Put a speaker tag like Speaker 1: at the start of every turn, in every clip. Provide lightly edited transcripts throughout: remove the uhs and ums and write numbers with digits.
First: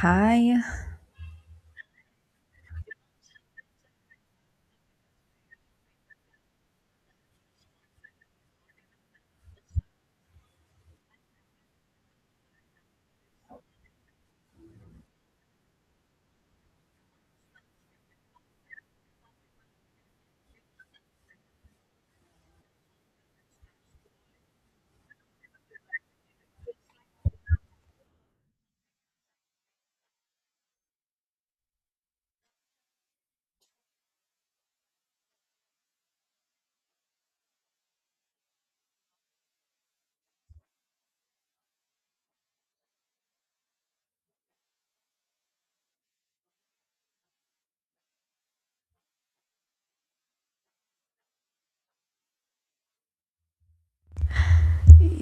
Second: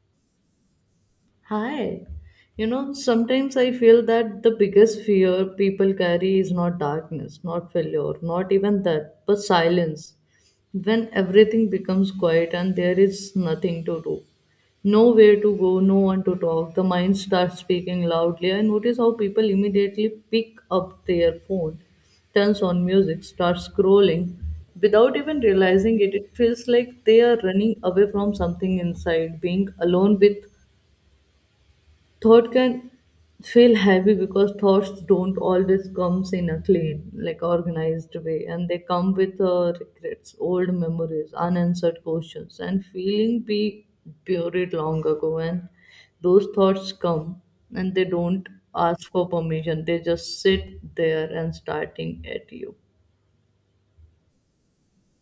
Speaker 1: Hi.
Speaker 2: Hi. Sometimes I feel that the biggest fear people carry is not darkness, not failure, not even that, but silence. When everything becomes quiet and there is nothing to do, nowhere to go, no one to talk, the mind starts speaking loudly. I notice how people immediately pick up their phone, turns on music, starts scrolling without even realizing it. It feels like they are running away from something inside, being alone with thought can feel heavy because thoughts don't always comes in a clean like organized way, and they come with regrets, old memories, unanswered questions, and feeling we buried long ago. And those thoughts come, and they don't ask for permission, they just sit there and starting at you.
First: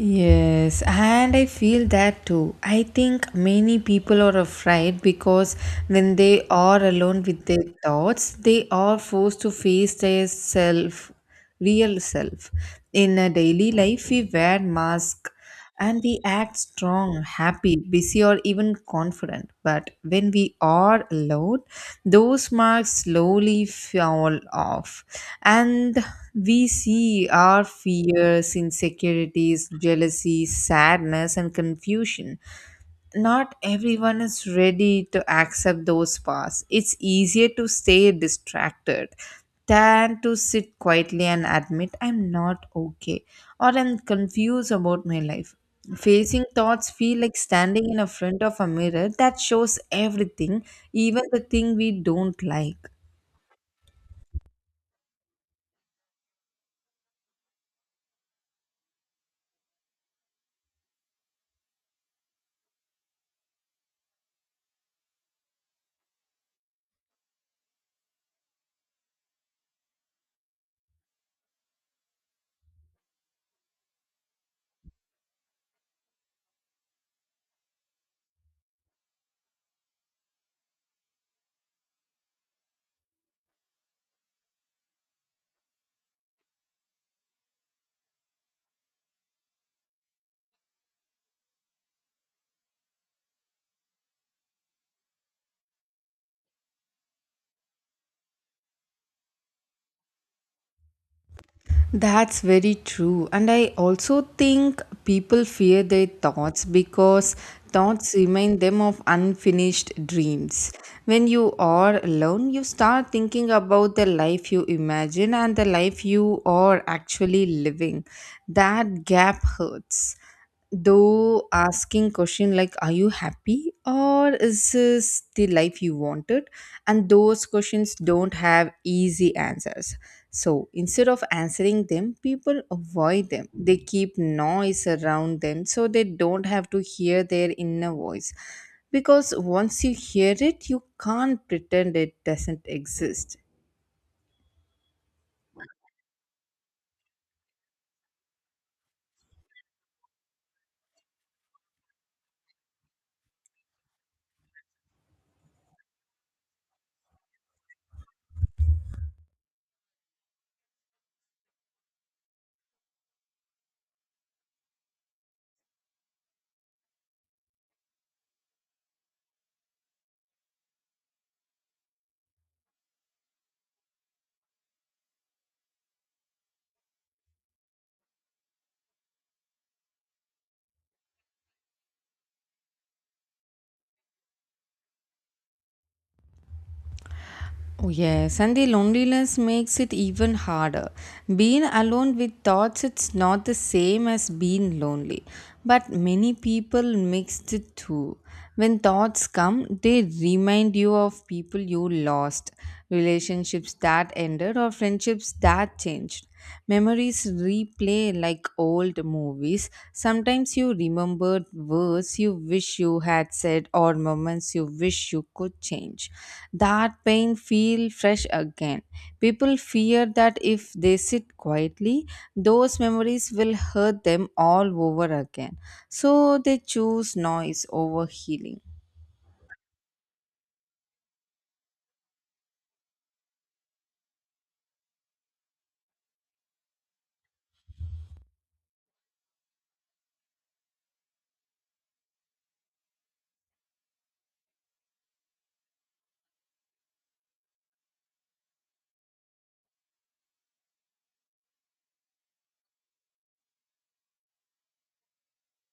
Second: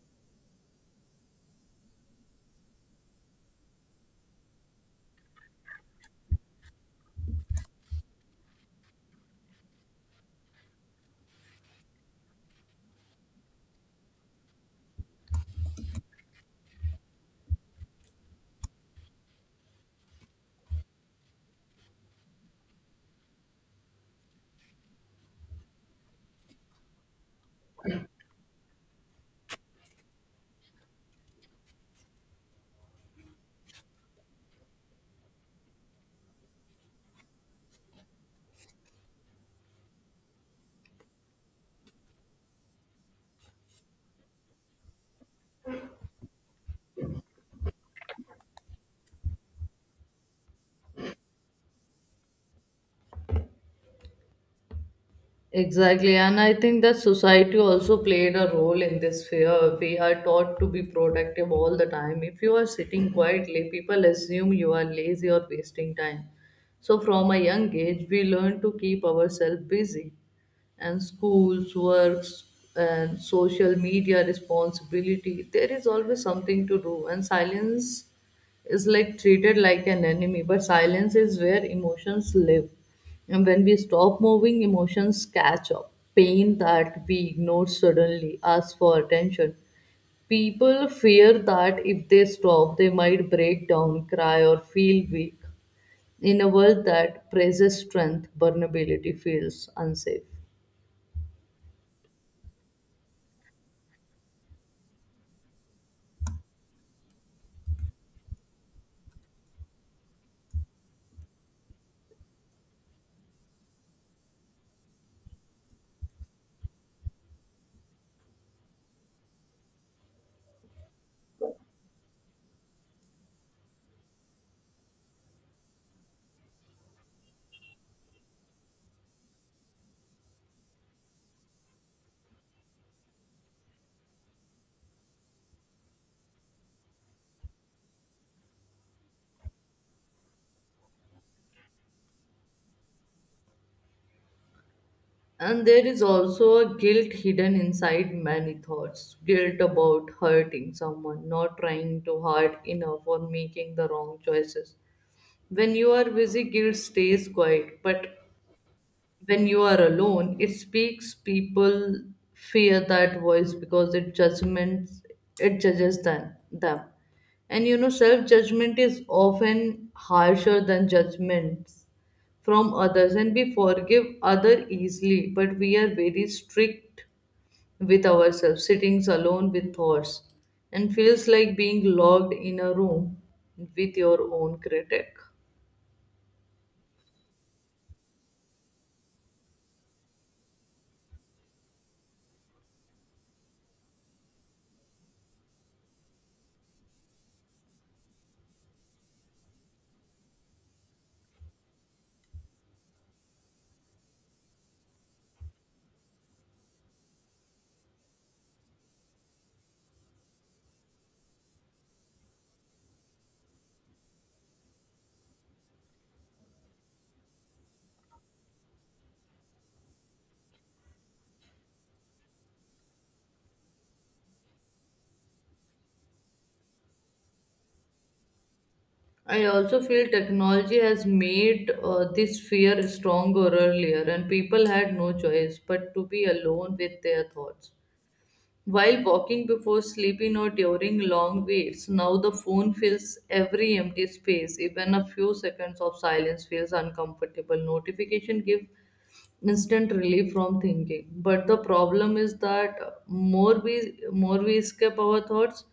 Speaker 1: Yes, and I feel that too. I think many people are afraid because when they are alone with their thoughts, they are forced to face their self, real self. In a daily life, we wear masks and we act strong, happy, busy, or even confident. But when we are alone, those marks slowly fall off, and we see our fears, insecurities, jealousy, sadness, and confusion. Not everyone is ready to accept those paths. It's easier to stay distracted than to sit quietly and admit I'm not okay or I'm confused about my life. Facing thoughts feel like standing in a front of a mirror that shows everything, even the thing we don't like.
Speaker 2: Exactly, and I think that society also played a role in this fear. We are taught to be productive all the time. If you are sitting quietly, people assume you are lazy or wasting time. So, from a young age, we learn to keep ourselves busy and schools, works, and social media responsibility. There is always something to do, and silence is like treated like an enemy. But silence is where emotions live, and when we stop moving, emotions catch up. Pain that we ignore suddenly asks for attention. People fear that if they stop, they might break down, cry, or feel weak. In a world that praises strength, vulnerability feels unsafe.
Speaker 1: That's very true. And I also think people fear their thoughts because thoughts remind them of unfinished dreams. When you are alone, you start thinking about the life you imagine and the life you are actually living. That gap hurts, though asking question like are you happy or is this the life you wanted, and those questions don't have easy answers, so instead of answering them people avoid them. They keep noise around them so they don't have to hear their inner voice, because once you hear it you can't pretend it doesn't exist.
Speaker 2: And there is also a guilt hidden inside many thoughts, guilt about hurting someone, not trying to hard enough, or making the wrong choices. When you are busy, guilt stays quiet, but when you are alone, it speaks. People fear that voice because it judgments, it judges them. And self judgment is often harsher than judgments from others, and we forgive other easily, but we are very strict with ourselves. Sitting alone with thoughts and feels like being locked in a room with your own critic.
Speaker 1: Oh, yes, and the loneliness makes it even harder. Being alone with thoughts, it's not the same as being lonely. But many people mix the two. When thoughts come, they remind you of people you lost, relationships that ended or friendships that changed. Memories replay like old movies. Sometimes you remember words you wish you had said or moments you wish you could change. That pain feel fresh again. People fear that if they sit quietly, those memories will hurt them all over again. So they choose noise over healing.
Speaker 2: I also feel technology has made this fear stronger earlier, and people had no choice but to be alone with their thoughts. While walking, before sleeping, or during long waits, now the phone fills every empty space. Even a few seconds of silence feels uncomfortable. Notification give instant relief from thinking, but the problem is that more we more we escape our thoughts,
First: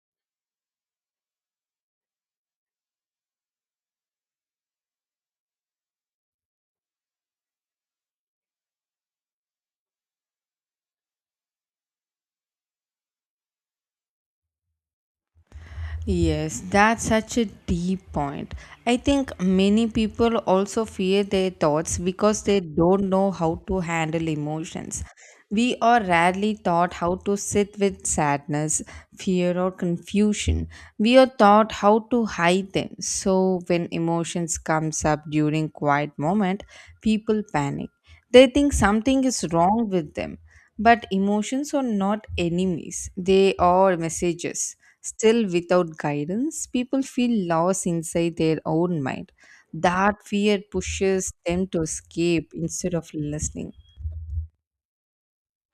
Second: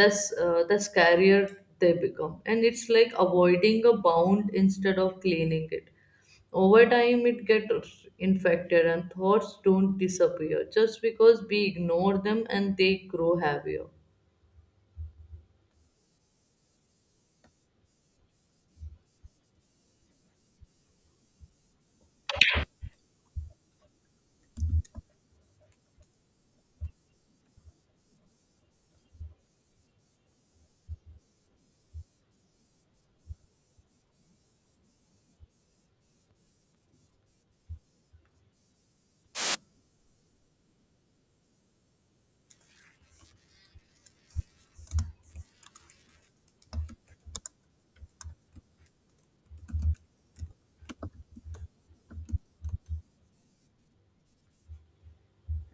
Speaker 2: that's the scarier they become. And it's like avoiding a bound instead of cleaning it. Over time, it gets infected, and thoughts don't disappear just because we ignore them, and they grow heavier.
Speaker 1: Yes, that's such a deep point. I think many people also fear their thoughts because they don't know how to handle emotions. We are rarely taught how to sit with sadness, fear, or confusion. We are taught how to hide them. So when emotions comes up during quiet moment, people panic. They think something is wrong with them. But emotions are not enemies, they are messages. Still, without guidance, people feel lost inside their own mind. That fear pushes them to escape instead of listening.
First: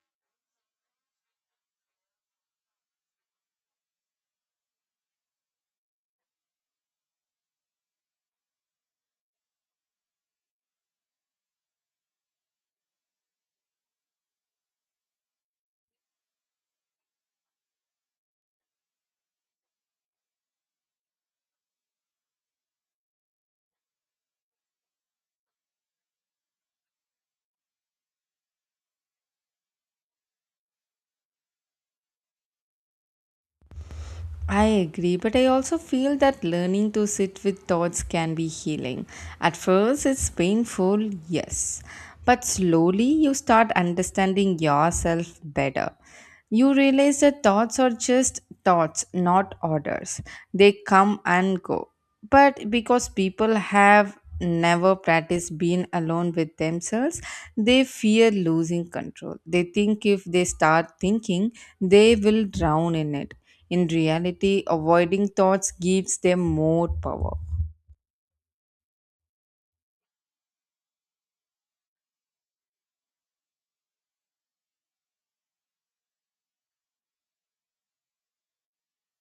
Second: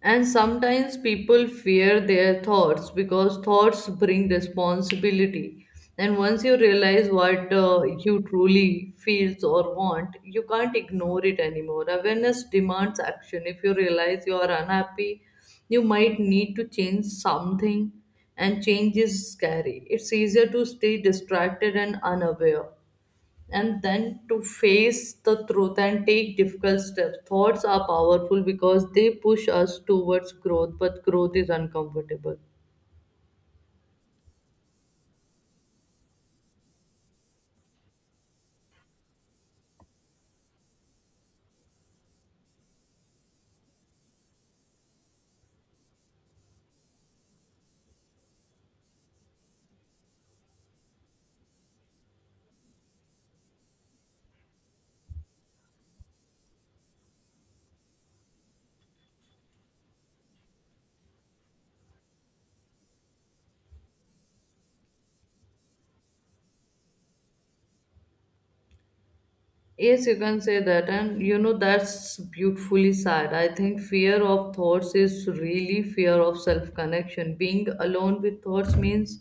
Speaker 2: And sometimes people fear their thoughts because thoughts bring responsibility. And once you realize what you truly feels or want, you can't ignore it anymore. Awareness demands action. If you realize you are unhappy, you might need to change something, and change is scary. It's easier to stay distracted and unaware, and then to face the truth and take difficult steps. Thoughts are powerful because they push us towards growth, but growth is uncomfortable.
Speaker 1: I agree, but I also feel that learning to sit with thoughts can be healing. At first, it's painful, yes, but slowly you start understanding yourself better. You realize that thoughts are just thoughts, not orders. They come and go, but because people have never practiced being alone with themselves, they fear losing control. They think if they start thinking, they will drown in it. In reality, avoiding thoughts gives them more power.
Speaker 2: Yes, you can say that, and that's beautifully sad. I think fear of thoughts is really fear of self connection. Being alone with thoughts means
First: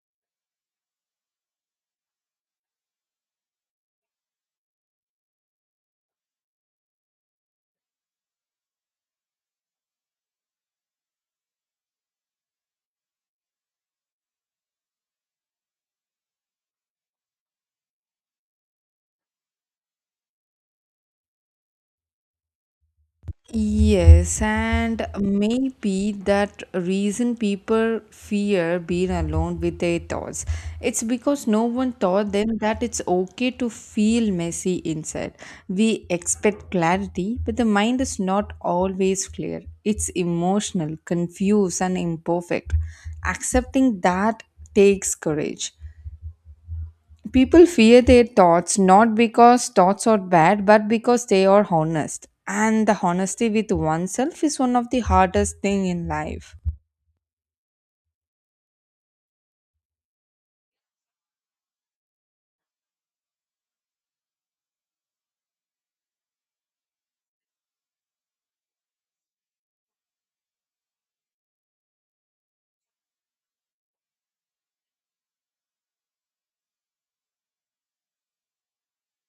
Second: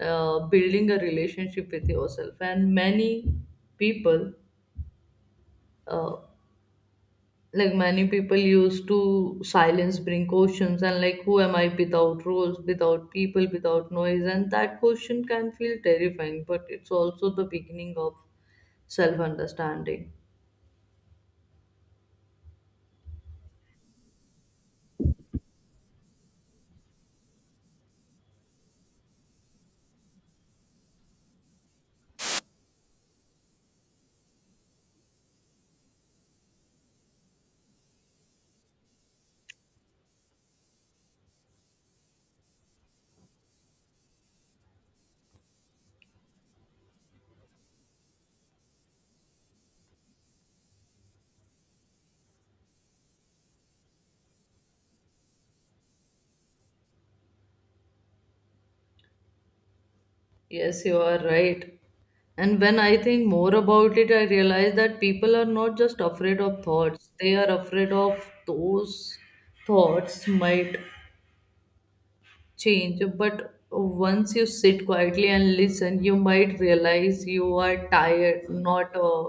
Speaker 2: building a relationship with yourself, and people uh, many people used to silence bring questions. And like who am I? Without roles, without people, without noise. And that question can feel terrifying, but it's also the beginning of self understanding.
Speaker 1: Yes, and maybe that reason people fear being alone with their thoughts. It's because no one taught them that it's okay to feel messy inside. We expect clarity, but the mind is not always clear. It's emotional, confused, and imperfect. Accepting that takes courage. People fear their thoughts not because thoughts are bad, but because they are honest. And the honesty with oneself is one of the hardest thing in life.
Speaker 2: Yes, you are right. And when I think more about it, I realize that people are not just afraid of thoughts, they are afraid of those thoughts might change. But once you sit quietly and listen, you might realize you are tired, not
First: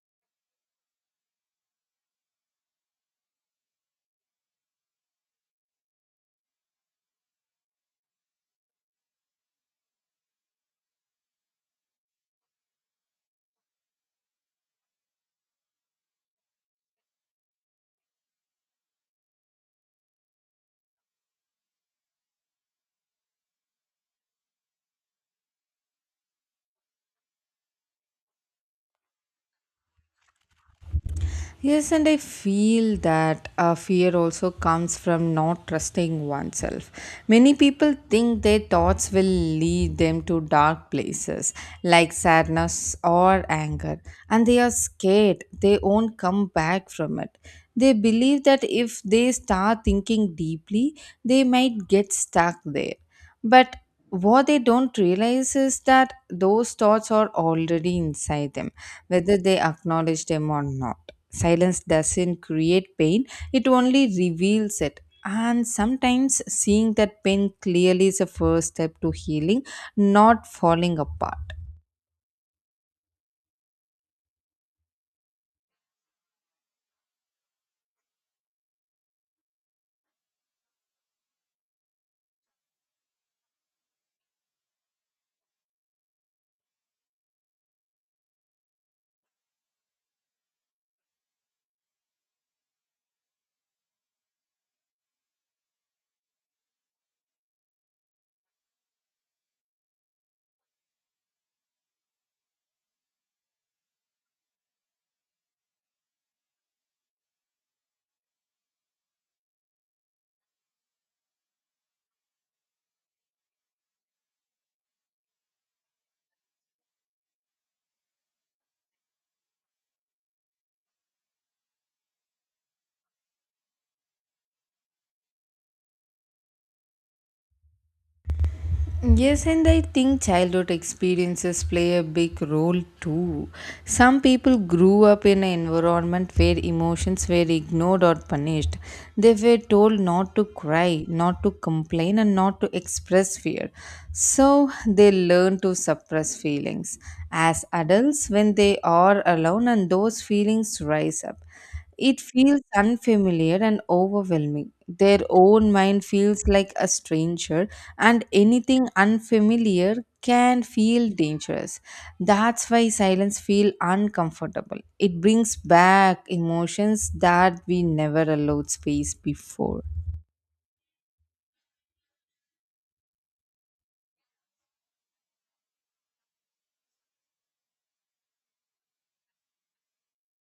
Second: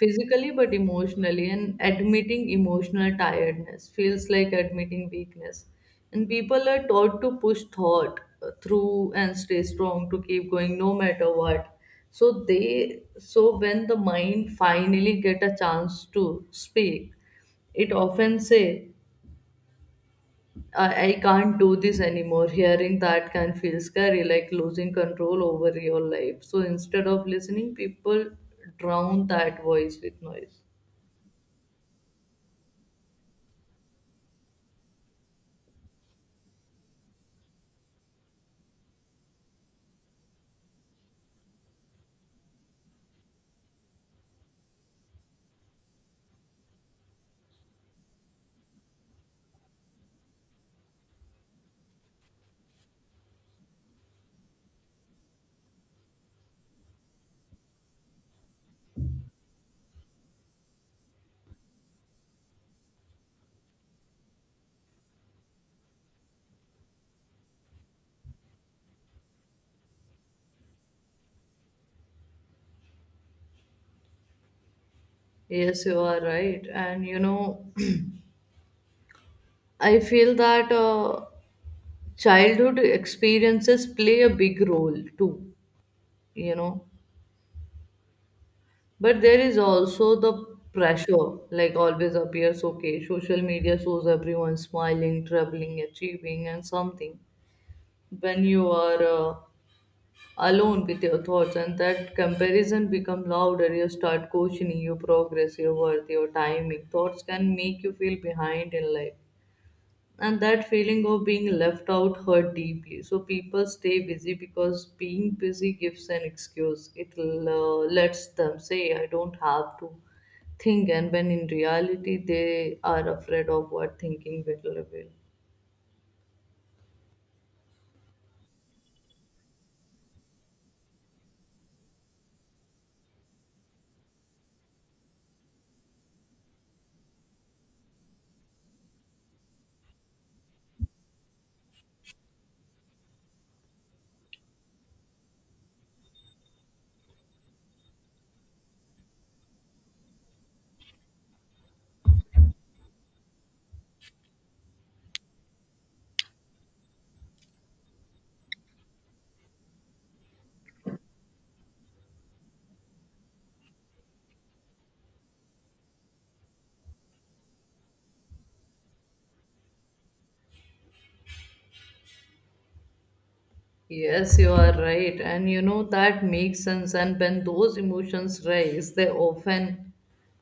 Speaker 2: physically, but emotionally. And admitting emotional tiredness feels like admitting weakness. And people are taught to push thought through and stay strong, to keep going no matter what. So when the mind finally get a chance to speak, it often say, I can't do this anymore. Hearing that can feel scary, like losing control over your life. So instead of listening, people drown that voice with noise.
Speaker 1: Yes, and I feel that fear also comes from not trusting oneself. Many people think their thoughts will lead them to dark places like sadness or anger, and they are scared they won't come back from it. They believe that if they start thinking deeply, they might get stuck there. But what they don't realize is that those thoughts are already inside them, whether they acknowledge them or not. Silence doesn't create pain, it only reveals it. And sometimes seeing that pain clearly is a first step to healing, not falling apart.
Speaker 2: Yes, you are right. I feel that childhood experiences play a big role too, you know. But there is also the pressure, like always appears okay, social media shows everyone smiling, traveling, achieving, and something. When you are alone with your thoughts, and that comparison become louder, you start questioning your progress, your worth, your timing. Thoughts can make you feel behind in life, and that feeling of being left out hurt deeply. So people stay busy because being busy gives an excuse, it lets them say, I don't have to think. And when in reality, they are afraid of what thinking will reveal.
Speaker 1: Yes, and I think childhood experiences play a big role too. Some people grew up in an environment where emotions were ignored or punished. They were told not to cry, not to complain, and not to express fear. So they learn to suppress feelings. As adults, when they are alone and those feelings rise up, it feels unfamiliar and overwhelming. Their own mind feels like a stranger, and anything unfamiliar can feel dangerous. That's why silence feels uncomfortable. It brings back emotions that we never allowed space before.
Speaker 2: Yes, you are right. And that makes sense. And when those emotions rise, they often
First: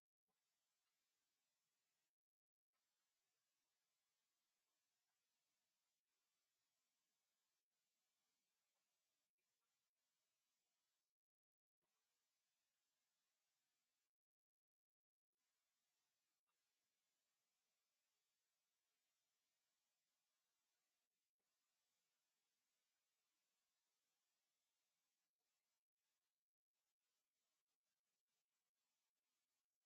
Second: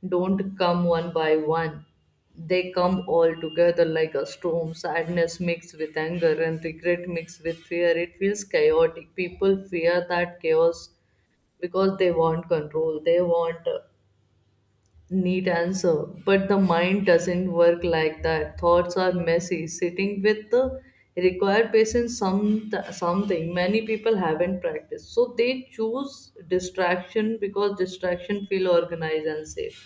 Speaker 2: don't come one by one. They come all together like a storm, sadness mixed with anger and regret mixed with fear. It feels chaotic. People fear that chaos because they want control. They want neat answer. But the mind doesn't work like that. Thoughts are messy. Sitting with the require patience, something many people haven't practiced. So they choose distraction because distraction feel organized and safe.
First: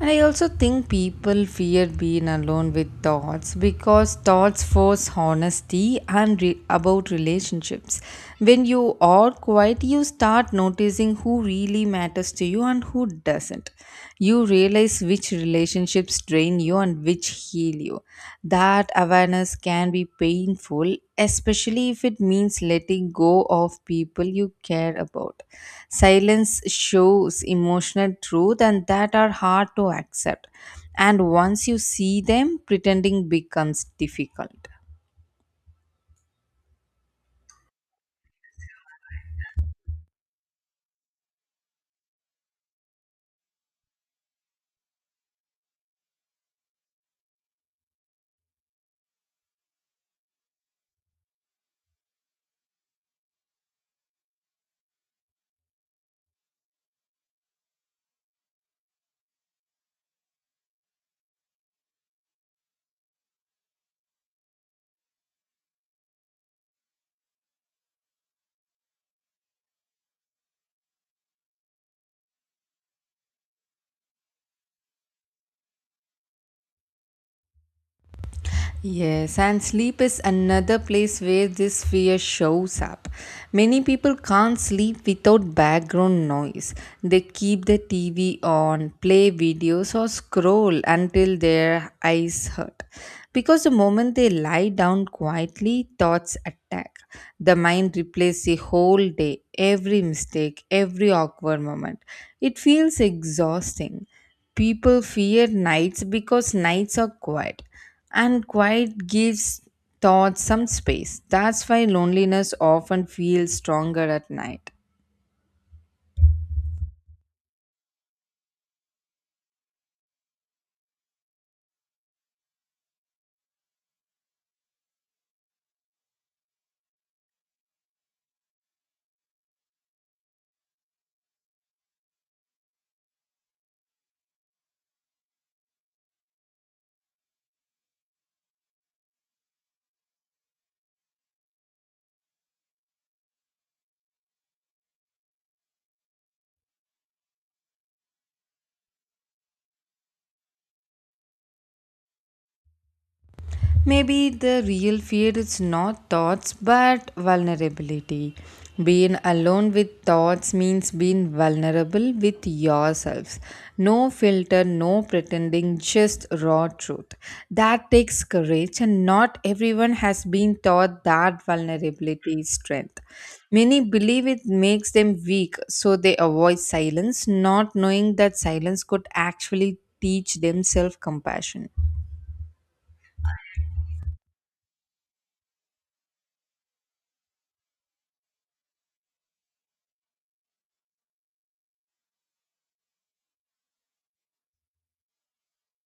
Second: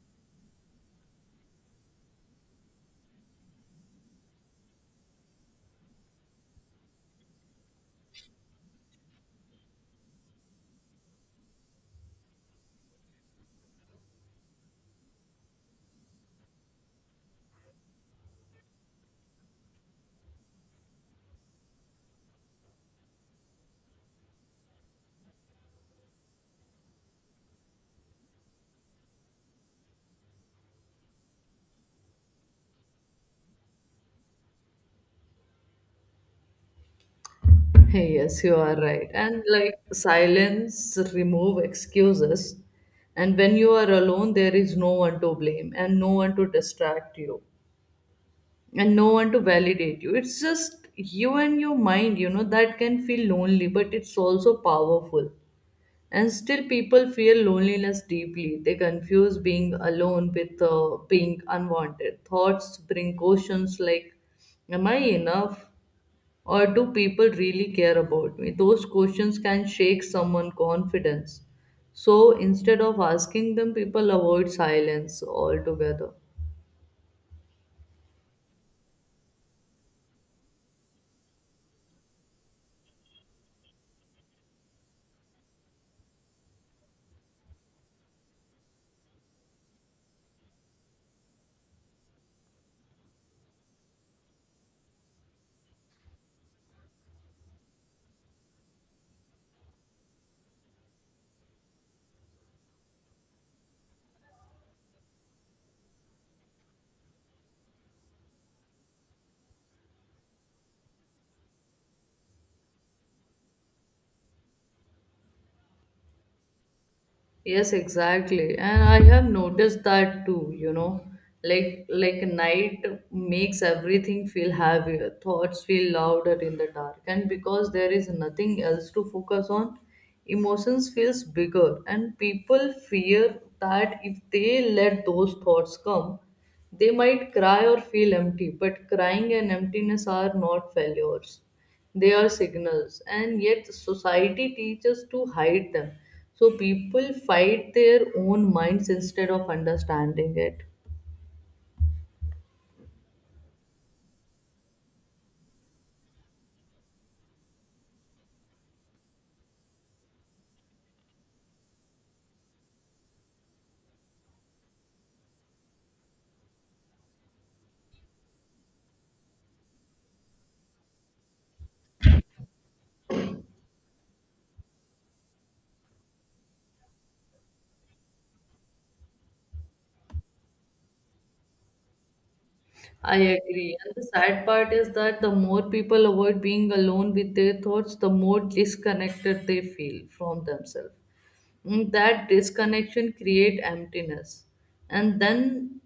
Speaker 1: And I also think people fear being alone with thoughts because thoughts force honesty and about relationships. When you are quiet, you start noticing who really matters to you and who doesn't. You realize which relationships drain you and which heal you. That awareness can be painful, especially if it means letting go of people you care about. Silence shows emotional truth and that are hard to accept. And once you see them, pretending becomes difficult.
Speaker 2: Hey, yes, you are right. And like silence remove excuses. And when you are alone, there is no one to blame, and no one to distract you, and no one to validate you. It's just you and your mind, that can feel lonely, but it's also powerful. And still people feel loneliness deeply, they confuse being alone with being unwanted. Thoughts bring questions like, am I enough? Or do people really care about me? Those questions can shake someone's confidence. So instead of asking them, people avoid silence altogether.
Speaker 1: Yes, and sleep is another place where this fear shows up. Many people can't sleep without background noise. They keep the TV on, play videos, or scroll until their eyes hurt. Because the moment they lie down quietly, thoughts attack. The mind replays the whole day, every mistake, every awkward moment. It feels exhausting. People fear nights because nights are quiet, and quiet gives thoughts some space. That's why loneliness often feels stronger at night.
Speaker 2: Yes, exactly. And I have noticed that too. Like night makes everything feel heavier, thoughts feel louder in the dark. And because there is nothing else to focus on, emotions feels bigger, and people fear that if they let those thoughts come, they might cry or feel empty. But crying and emptiness are not failures, they are signals. And yet society teaches to hide them, so people fight their own minds instead of understanding it.
Speaker 1: Maybe the real fear is not thoughts but vulnerability. Being alone with thoughts means being vulnerable with yourselves. No filter, no pretending, just raw truth. That takes courage, and not everyone has been taught that vulnerability is strength. Many believe it makes them weak, so they avoid silence, not knowing that silence could actually teach them self compassion.
Speaker 2: I agree, and the sad part is that the more people avoid being alone with their thoughts, the more disconnected they feel from themselves. That disconnection create emptiness. And then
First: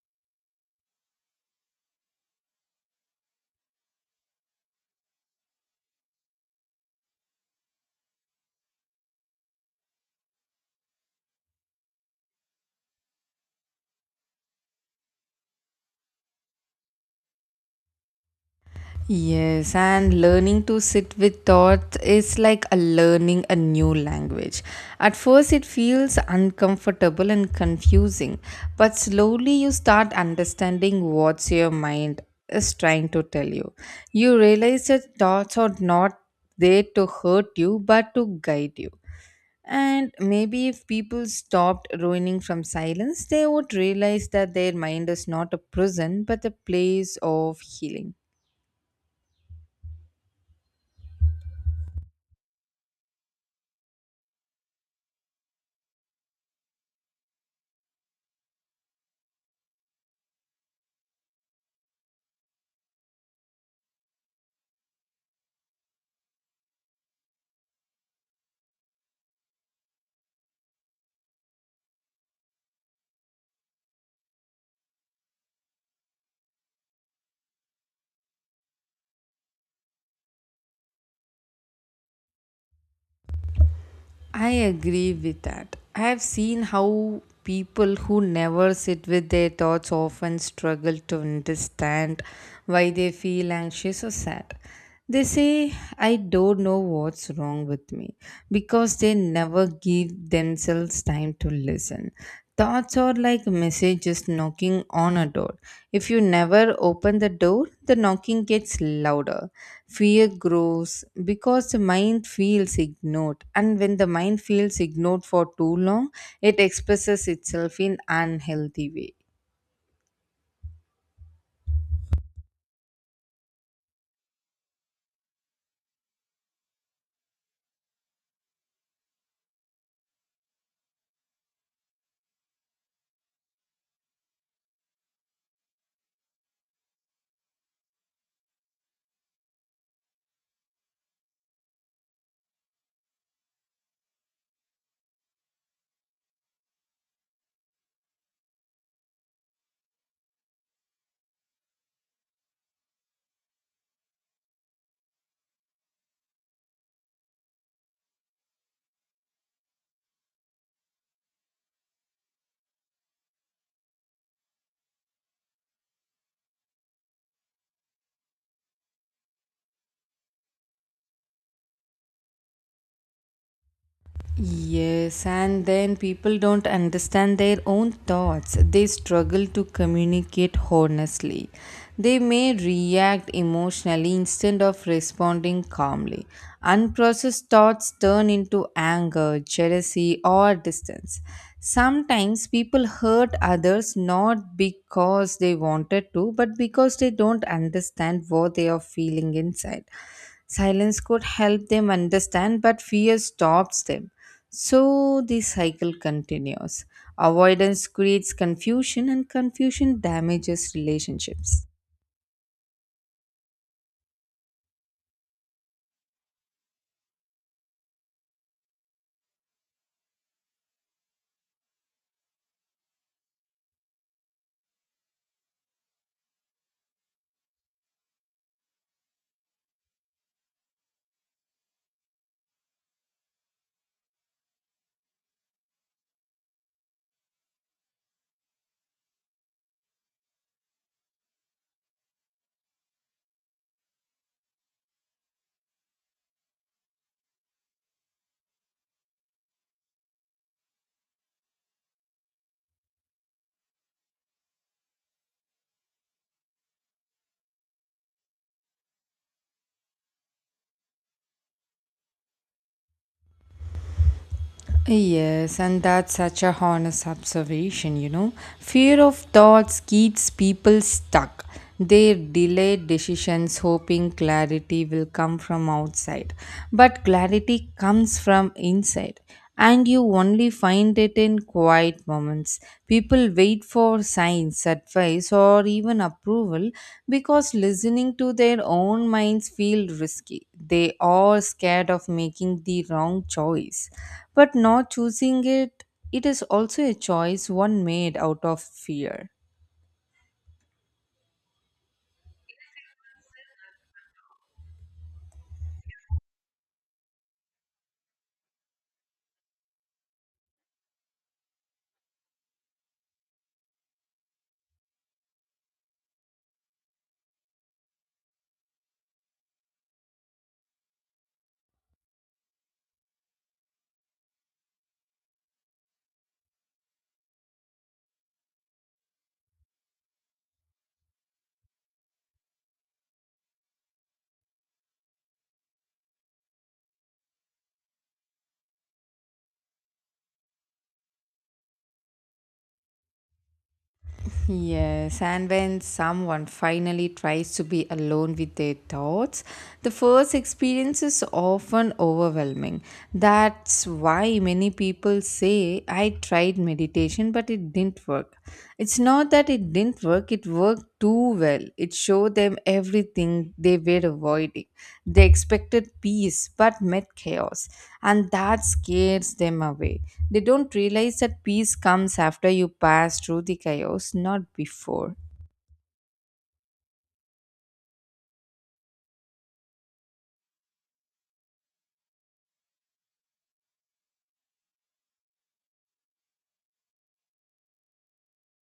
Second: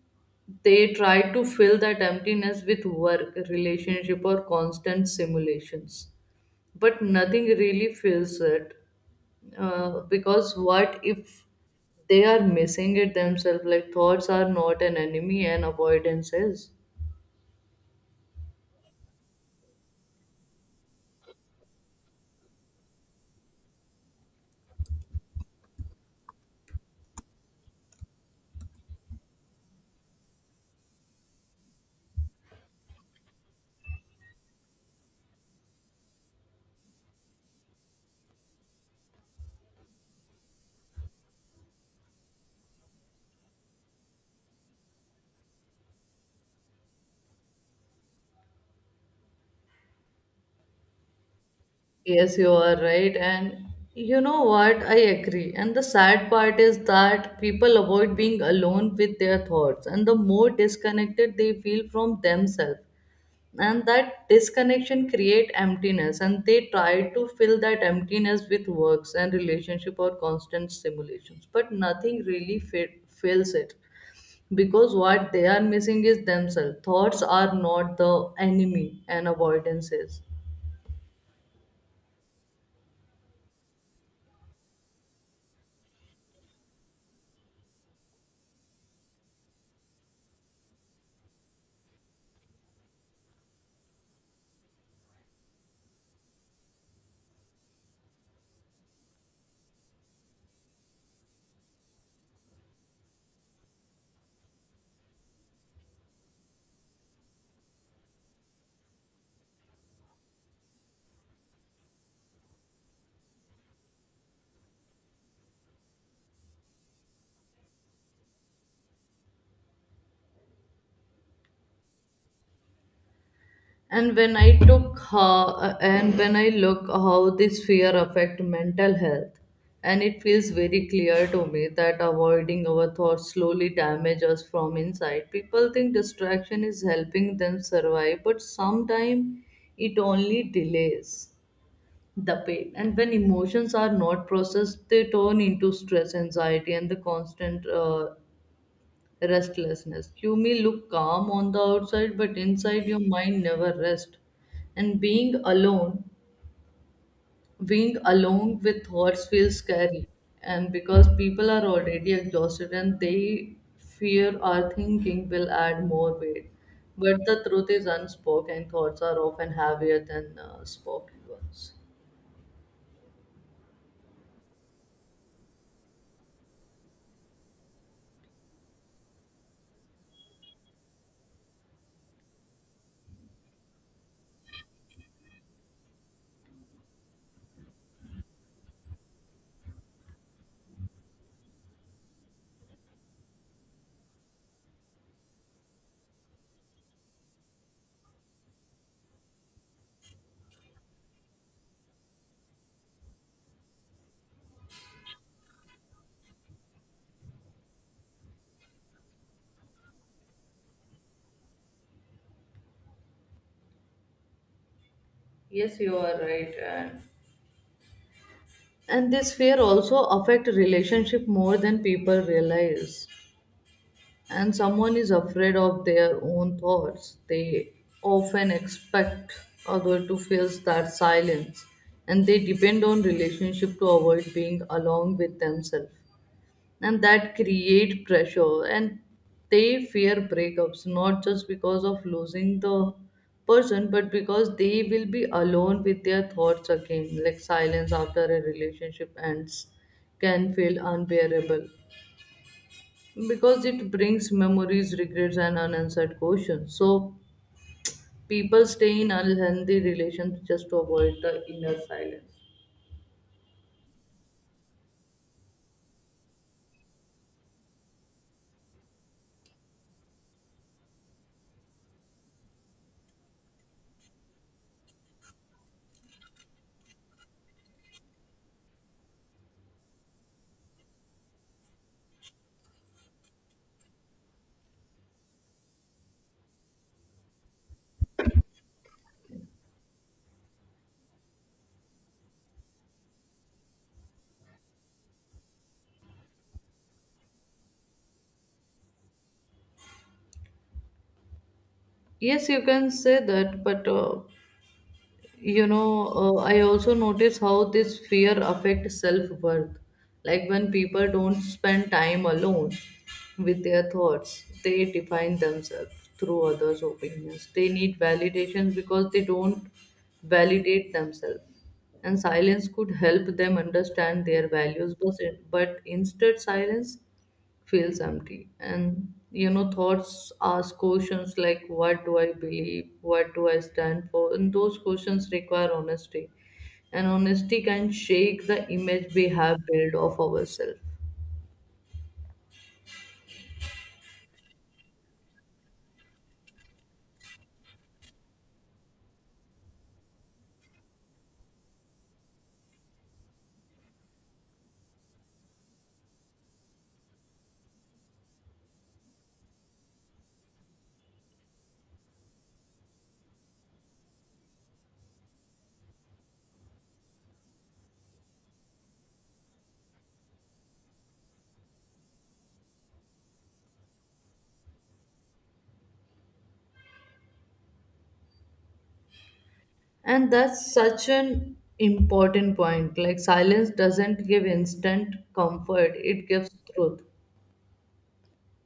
Speaker 2: they try to fill that emptiness with work, relationship, or constant simulations, but nothing really fills it. Because what if they are missing it themselves, like thoughts are not an enemy, and avoidance is.
Speaker 1: Yes, and learning to sit with thoughts is like a learning a new language. At first, it feels uncomfortable and confusing, but slowly you start understanding what your mind is trying to tell you. You realize that thoughts are not there to hurt you but to guide you. And maybe if people stopped ruining from silence, they would realize that their mind is not a prison but a place of healing.
Speaker 2: Yes, you are right. And you know what, I agree. And the sad part is that people avoid being alone with their thoughts, and the more disconnected they feel from themselves. And that disconnection create emptiness, and they try to fill that emptiness with works and relationship or constant stimulations, but nothing really fills it. Because what they are missing is themselves. Thoughts are not the enemy, and avoidance is.
Speaker 1: I agree with that. I have seen how people who never sit with their thoughts often struggle to understand why they feel anxious or sad. They say, I don't know what's wrong with me, because they never give themselves time to listen. Thoughts are like messages knocking on a door. If you never open the door, the knocking gets louder. Fear grows because the mind feels ignored. And when the mind feels ignored for too long, it expresses itself in unhealthy way.
Speaker 2: And when I took how and when I look how this fear affect mental health. And it feels very clear to me that avoiding our thoughts slowly damage us from inside. People think distraction is helping them survive, but sometimes it only delays the pain. And when emotions are not processed, they turn into stress, anxiety, and the constant restlessness. You may look calm on the outside, but inside your mind never rests. And being alone with thoughts feels scary. And because people are already exhausted, and they fear our thinking will add more weight. But the truth is unspoken thoughts are often heavier than spoken ones.
Speaker 1: Yes, and then people don't understand their own thoughts. They struggle to communicate honestly. They may react emotionally instead of responding calmly. Unprocessed thoughts turn into anger, jealousy, or distance. Sometimes people hurt others not because they wanted to, but because they don't understand what they are feeling inside. Silence could help them understand, but fear stops them. So the cycle continues. Avoidance creates confusion, and confusion damages relationships.
Speaker 2: Yes, you are right. And this fear also affect relationship more than people realize. And someone is afraid of their own thoughts, they often expect other to fill that silence. And they depend on relationship to avoid being alone with themselves. And that create pressure. And they fear breakups, not just because of losing the person, but because they will be alone with their thoughts again. Like silence after a relationship ends can feel unbearable because it brings memories, regrets, and unanswered questions. So people stay in unhealthy relations just to avoid the inner silence.
Speaker 1: Yes, and that's such a honest observation, you know. Fear of thoughts keeps people stuck. They delay decisions hoping clarity will come from outside. But clarity comes from inside, and you only find it in quiet moments. People wait for signs, advice, or even approval because listening to their own minds feel risky. They are scared of making the wrong choice, but not choosing it. It is also a choice one made out of fear.
Speaker 2: Yes, you can say that, but I also notice how this fear affects self-worth. Like when people don't spend time alone with their thoughts, they define themselves through others opinions. They need validation because they don't validate themselves. And silence could help them understand their values, but instead silence feels empty. And thoughts ask questions like, what do I believe? What do I stand for? And those questions require honesty. And honesty can shake the image we have built of ourselves.
Speaker 1: Yes, and when someone finally tries to be alone with their thoughts, the first experience is often overwhelming. That's why many people say, I tried meditation, but it didn't work. It's not that it didn't work, it worked too well. It showed them everything they were avoiding. They expected peace, but met chaos, and that scares them away. They don't realize that peace comes after you pass through the chaos, not before.
Speaker 2: And that's such an important point. Like silence doesn't give instant comfort, it gives truth.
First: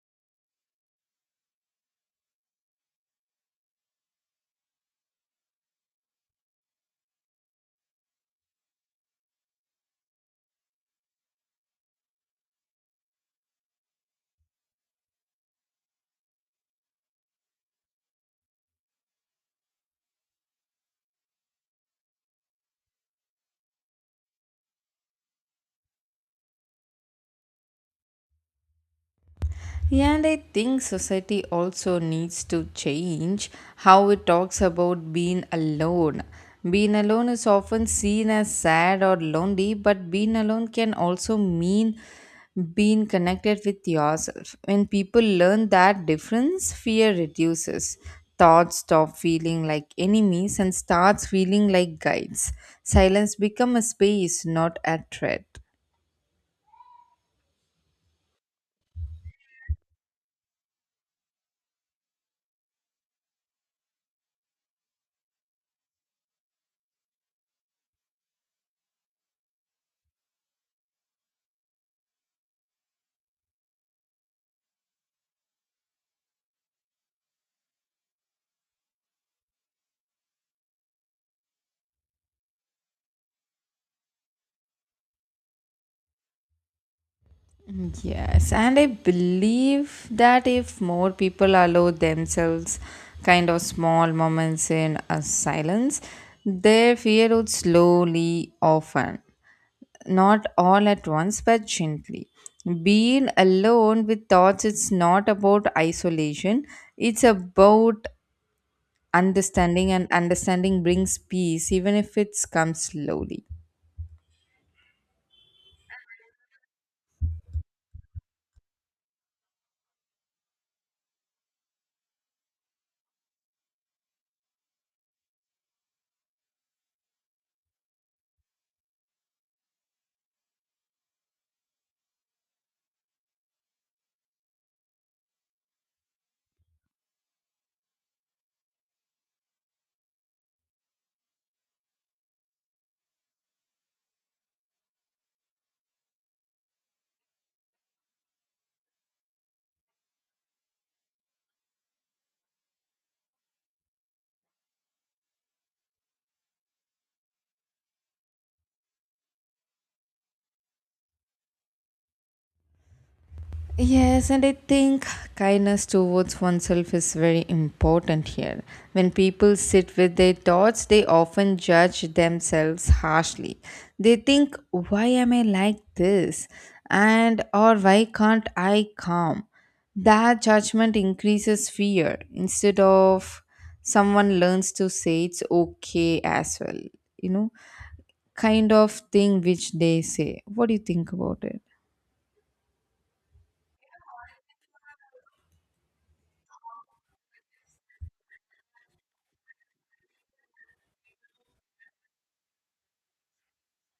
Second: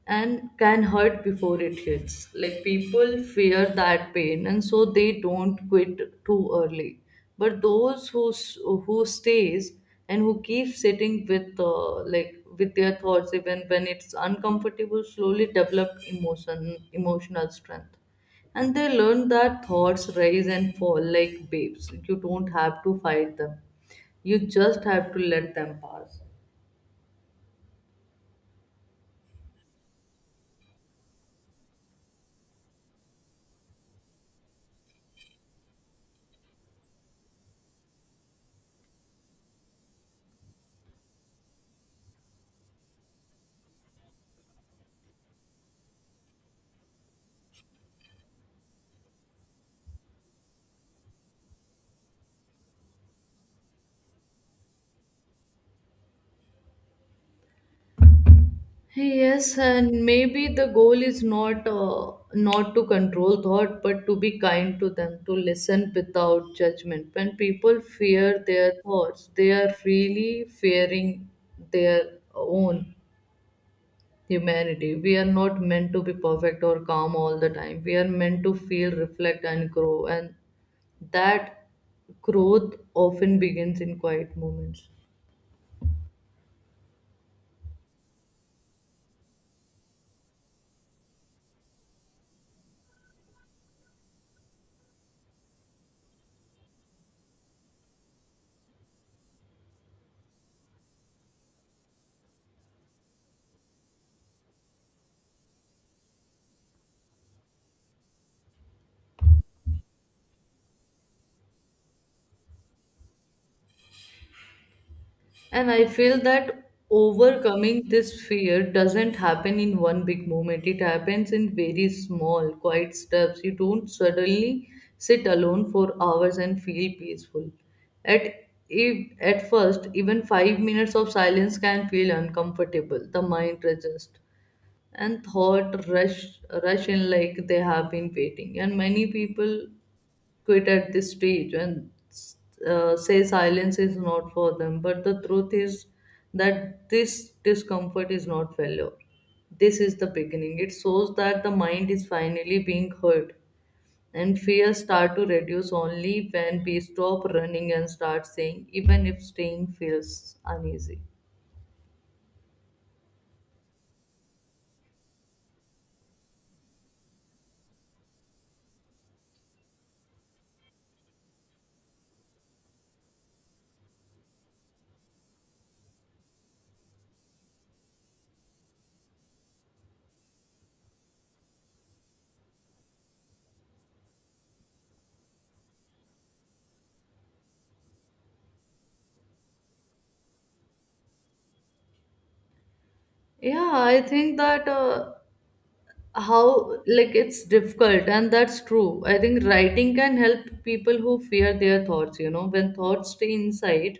Speaker 2: And can hurt before it hits. Like people fear that pain and so they don't quit too early. But those who stays and who keep sitting with like with their thoughts even when it's uncomfortable slowly develop emotional strength, and they learn that thoughts rise and fall like babes. You don't have to fight them, you just have to let them pass.
Speaker 1: And I think society also needs to change how it talks about being alone. Being alone is often seen as sad or lonely, but being alone can also mean being connected with yourself. When people learn that difference, fear reduces. Thoughts stop feeling like enemies and starts feeling like guides. Silence become a space, not a threat.
Speaker 2: Yes, and maybe the goal is not to control thought, but to be kind to them, to listen without judgment. When people fear their thoughts, they are really fearing their own humanity. We are not meant to be perfect or calm all the time. We are meant to feel, reflect, and grow, and that growth often begins in quiet moments.
Speaker 1: Mm, yes, and I believe that if more people allow themselves kind of small moments in a silence, their fear would slowly often, not all at once, but gently. Being alone with thoughts, it's not about isolation, it's about understanding, and understanding brings peace, even if it comes slowly.
Speaker 2: And I feel that overcoming this fear doesn't happen in one big moment. It happens in very small, quiet steps. You don't suddenly sit alone for hours and feel peaceful. At if, at first, even 5 minutes of silence can feel uncomfortable. The mind resists and thought rush in like they have been waiting. And many people quit at this stage and say silence is not for them. But the truth is that this discomfort is not failure. This is the beginning. It shows that the mind is finally being heard, and fears start to reduce only when we stop running and start saying, even if staying feels uneasy.
Speaker 1: Yes, and I think kindness towards oneself is very important here. When people sit with their thoughts, they often judge themselves harshly. They think, why am I like this? And or why can't I calm? That judgment increases fear instead of someone learns to say it's okay as well, you know, kind of thing which they say. What do you think about it?
Speaker 2: Yeah, I think that. How like it's difficult and that's true. I think writing can help people who fear their thoughts, you know, when thoughts stay inside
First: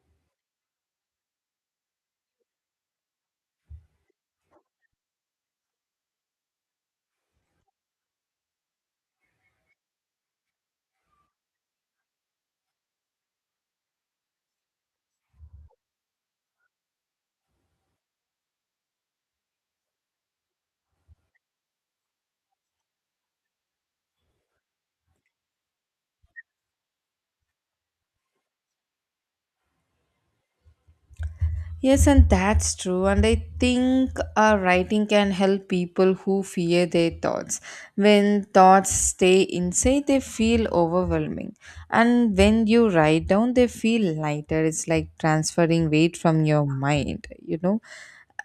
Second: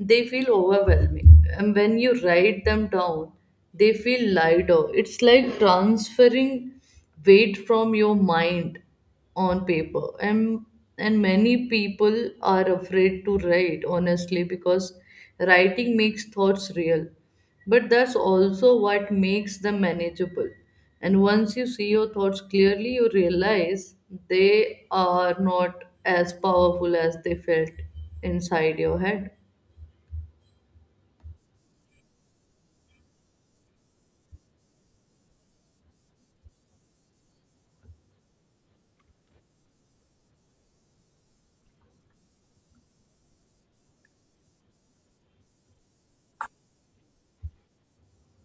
Speaker 2: they feel overwhelming. And when you write them down, they feel lighter. It's like transferring weight from your mind on paper. And many people are afraid to write, honestly, because writing makes thoughts real. But that's also what makes them manageable. And once you see your thoughts clearly, you realize they are not as powerful as they felt inside your head.
Speaker 1: Yes, and that's true. And I think writing can help people who fear their thoughts. When thoughts stay inside, they feel overwhelming. And when you write down, they feel lighter. It's like transferring weight from your mind, you know.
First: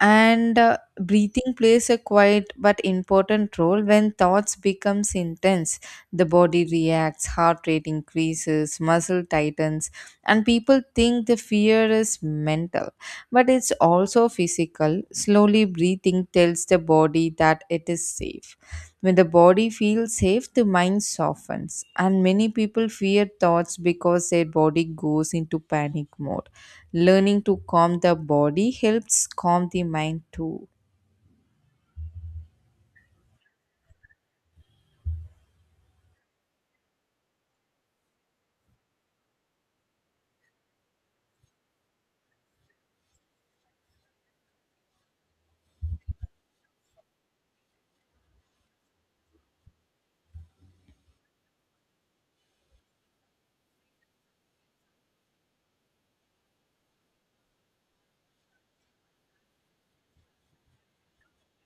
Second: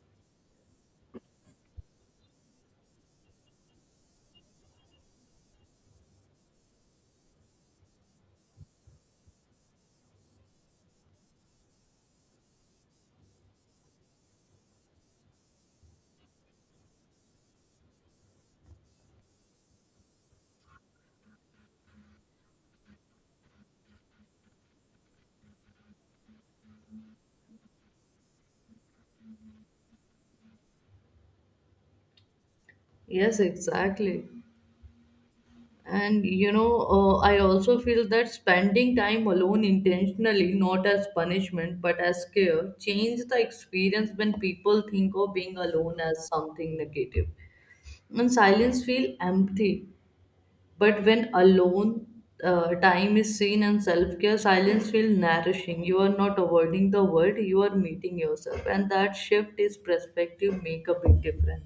Speaker 1: And breathing plays a quiet but important role when thoughts becomes intense. The body reacts, heart rate increases, muscle tightens, and people think the fear is mental but it's also physical. Slowly breathing tells the body that it is safe. When the body feels safe, the mind softens, and many people fear thoughts because their body goes into panic mode. Learning to calm the body helps calm the mind too.
Speaker 2: Yes, exactly. And you know, I also feel that spending time alone intentionally, not as punishment but as care, change the experience when people think of being alone as something negative. And silence feel empty, but when alone time is seen and self care, silence feel nourishing. You are not avoiding the world; you are meeting yourself, and that shift is perspective make a big difference.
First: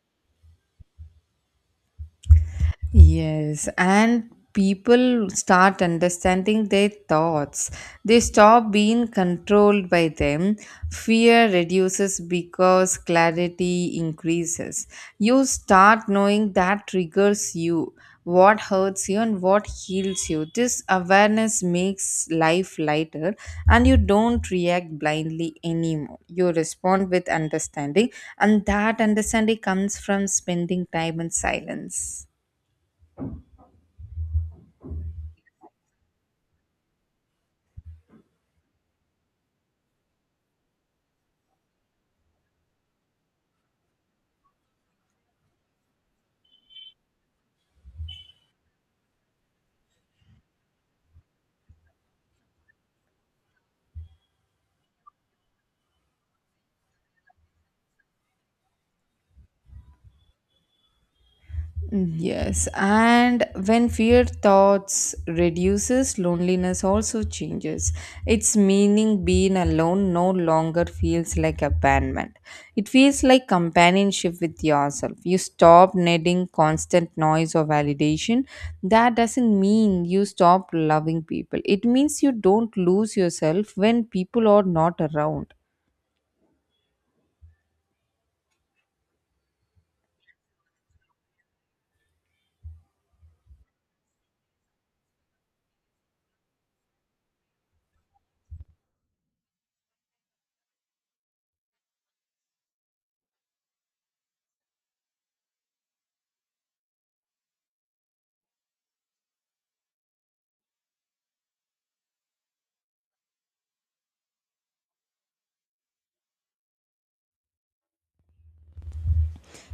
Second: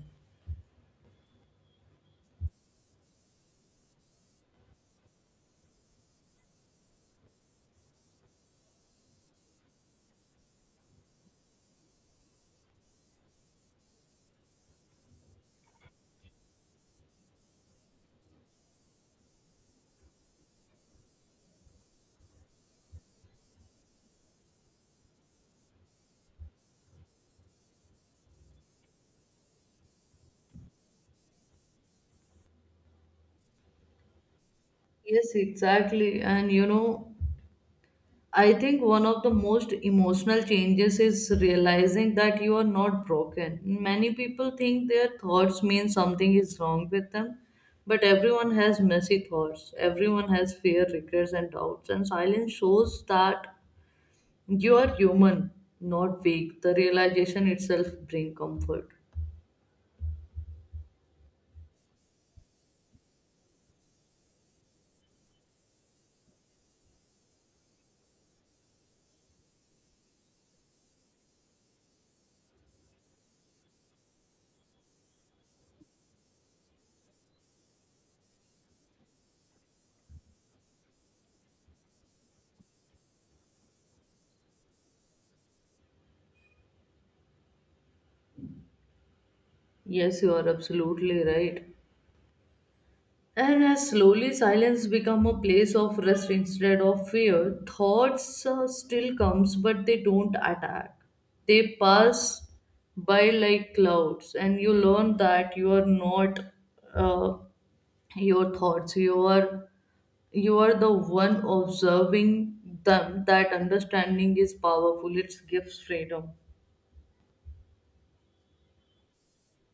Speaker 1: Yes, and people start understanding their thoughts. They stop being controlled by them. Fear reduces because clarity increases. You start knowing that triggers you, what hurts you, and what heals you. This awareness makes life lighter, and you don't react blindly anymore. You respond with understanding, and that understanding comes from spending time in silence.
Speaker 2: Yes, exactly. And you know, I think one of the most emotional changes is realizing that you are not broken. Many people think their thoughts mean something is wrong with them, but everyone has messy thoughts. Everyone has fear, regrets, and doubts. And silence shows that you are human, not weak. The realization itself brings comfort.
Speaker 1: Mm, yes, and when fear thoughts reduces, loneliness also changes. Its meaning being alone no longer feels like abandonment. It feels like companionship with yourself. You stop needing constant noise or validation. That doesn't mean you stop loving people. It means you don't lose yourself when people are not around.
Speaker 2: Yes, you are absolutely right. And as slowly silence become a place of rest instead of fear, thoughts still comes but they don't attack. They pass by like clouds, and you learn that you are not uh, your thoughts. You are the one observing them. That understanding is powerful. It gives freedom.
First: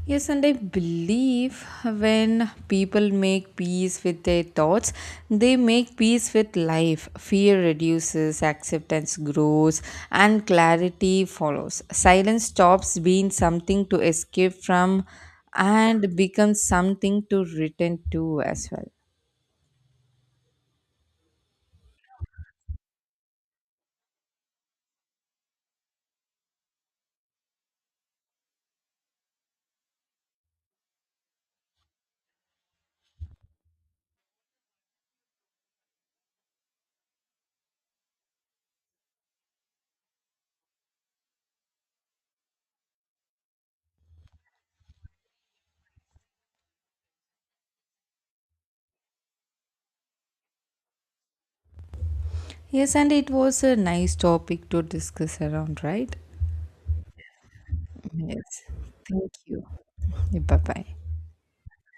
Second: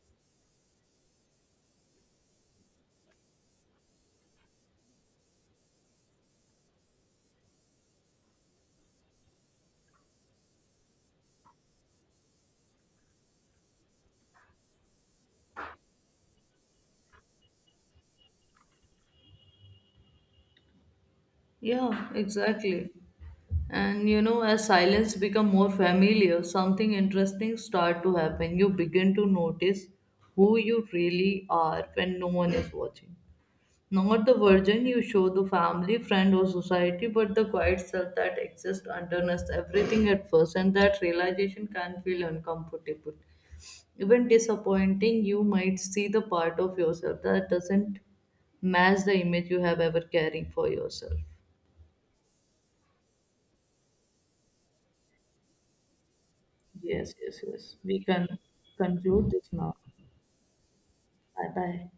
Speaker 1: Yes, and I believe when people make peace with their thoughts, they make peace with life. Fear reduces, acceptance grows, and clarity follows. Silence stops being something to escape from and becomes something to return to as well.
Speaker 2: Yeah, exactly. And you know, as silence become more familiar, something interesting start to happen. You begin to notice who you really are when no one is watching. Not the version you show the family, friend, or society, but the quiet self that exists underneath everything at first, and that realization can feel uncomfortable. Even disappointing, you might see the part of yourself that doesn't match the image you have ever caring for yourself.
Speaker 1: Yes, and it was a nice topic to discuss around, right?
Speaker 2: Yes, yes, yes. We can
Speaker 1: Yes.
Speaker 2: conclude
Speaker 1: Thank
Speaker 2: this
Speaker 1: you.
Speaker 2: now.
Speaker 1: Bye bye.
Speaker 2: Bye bye.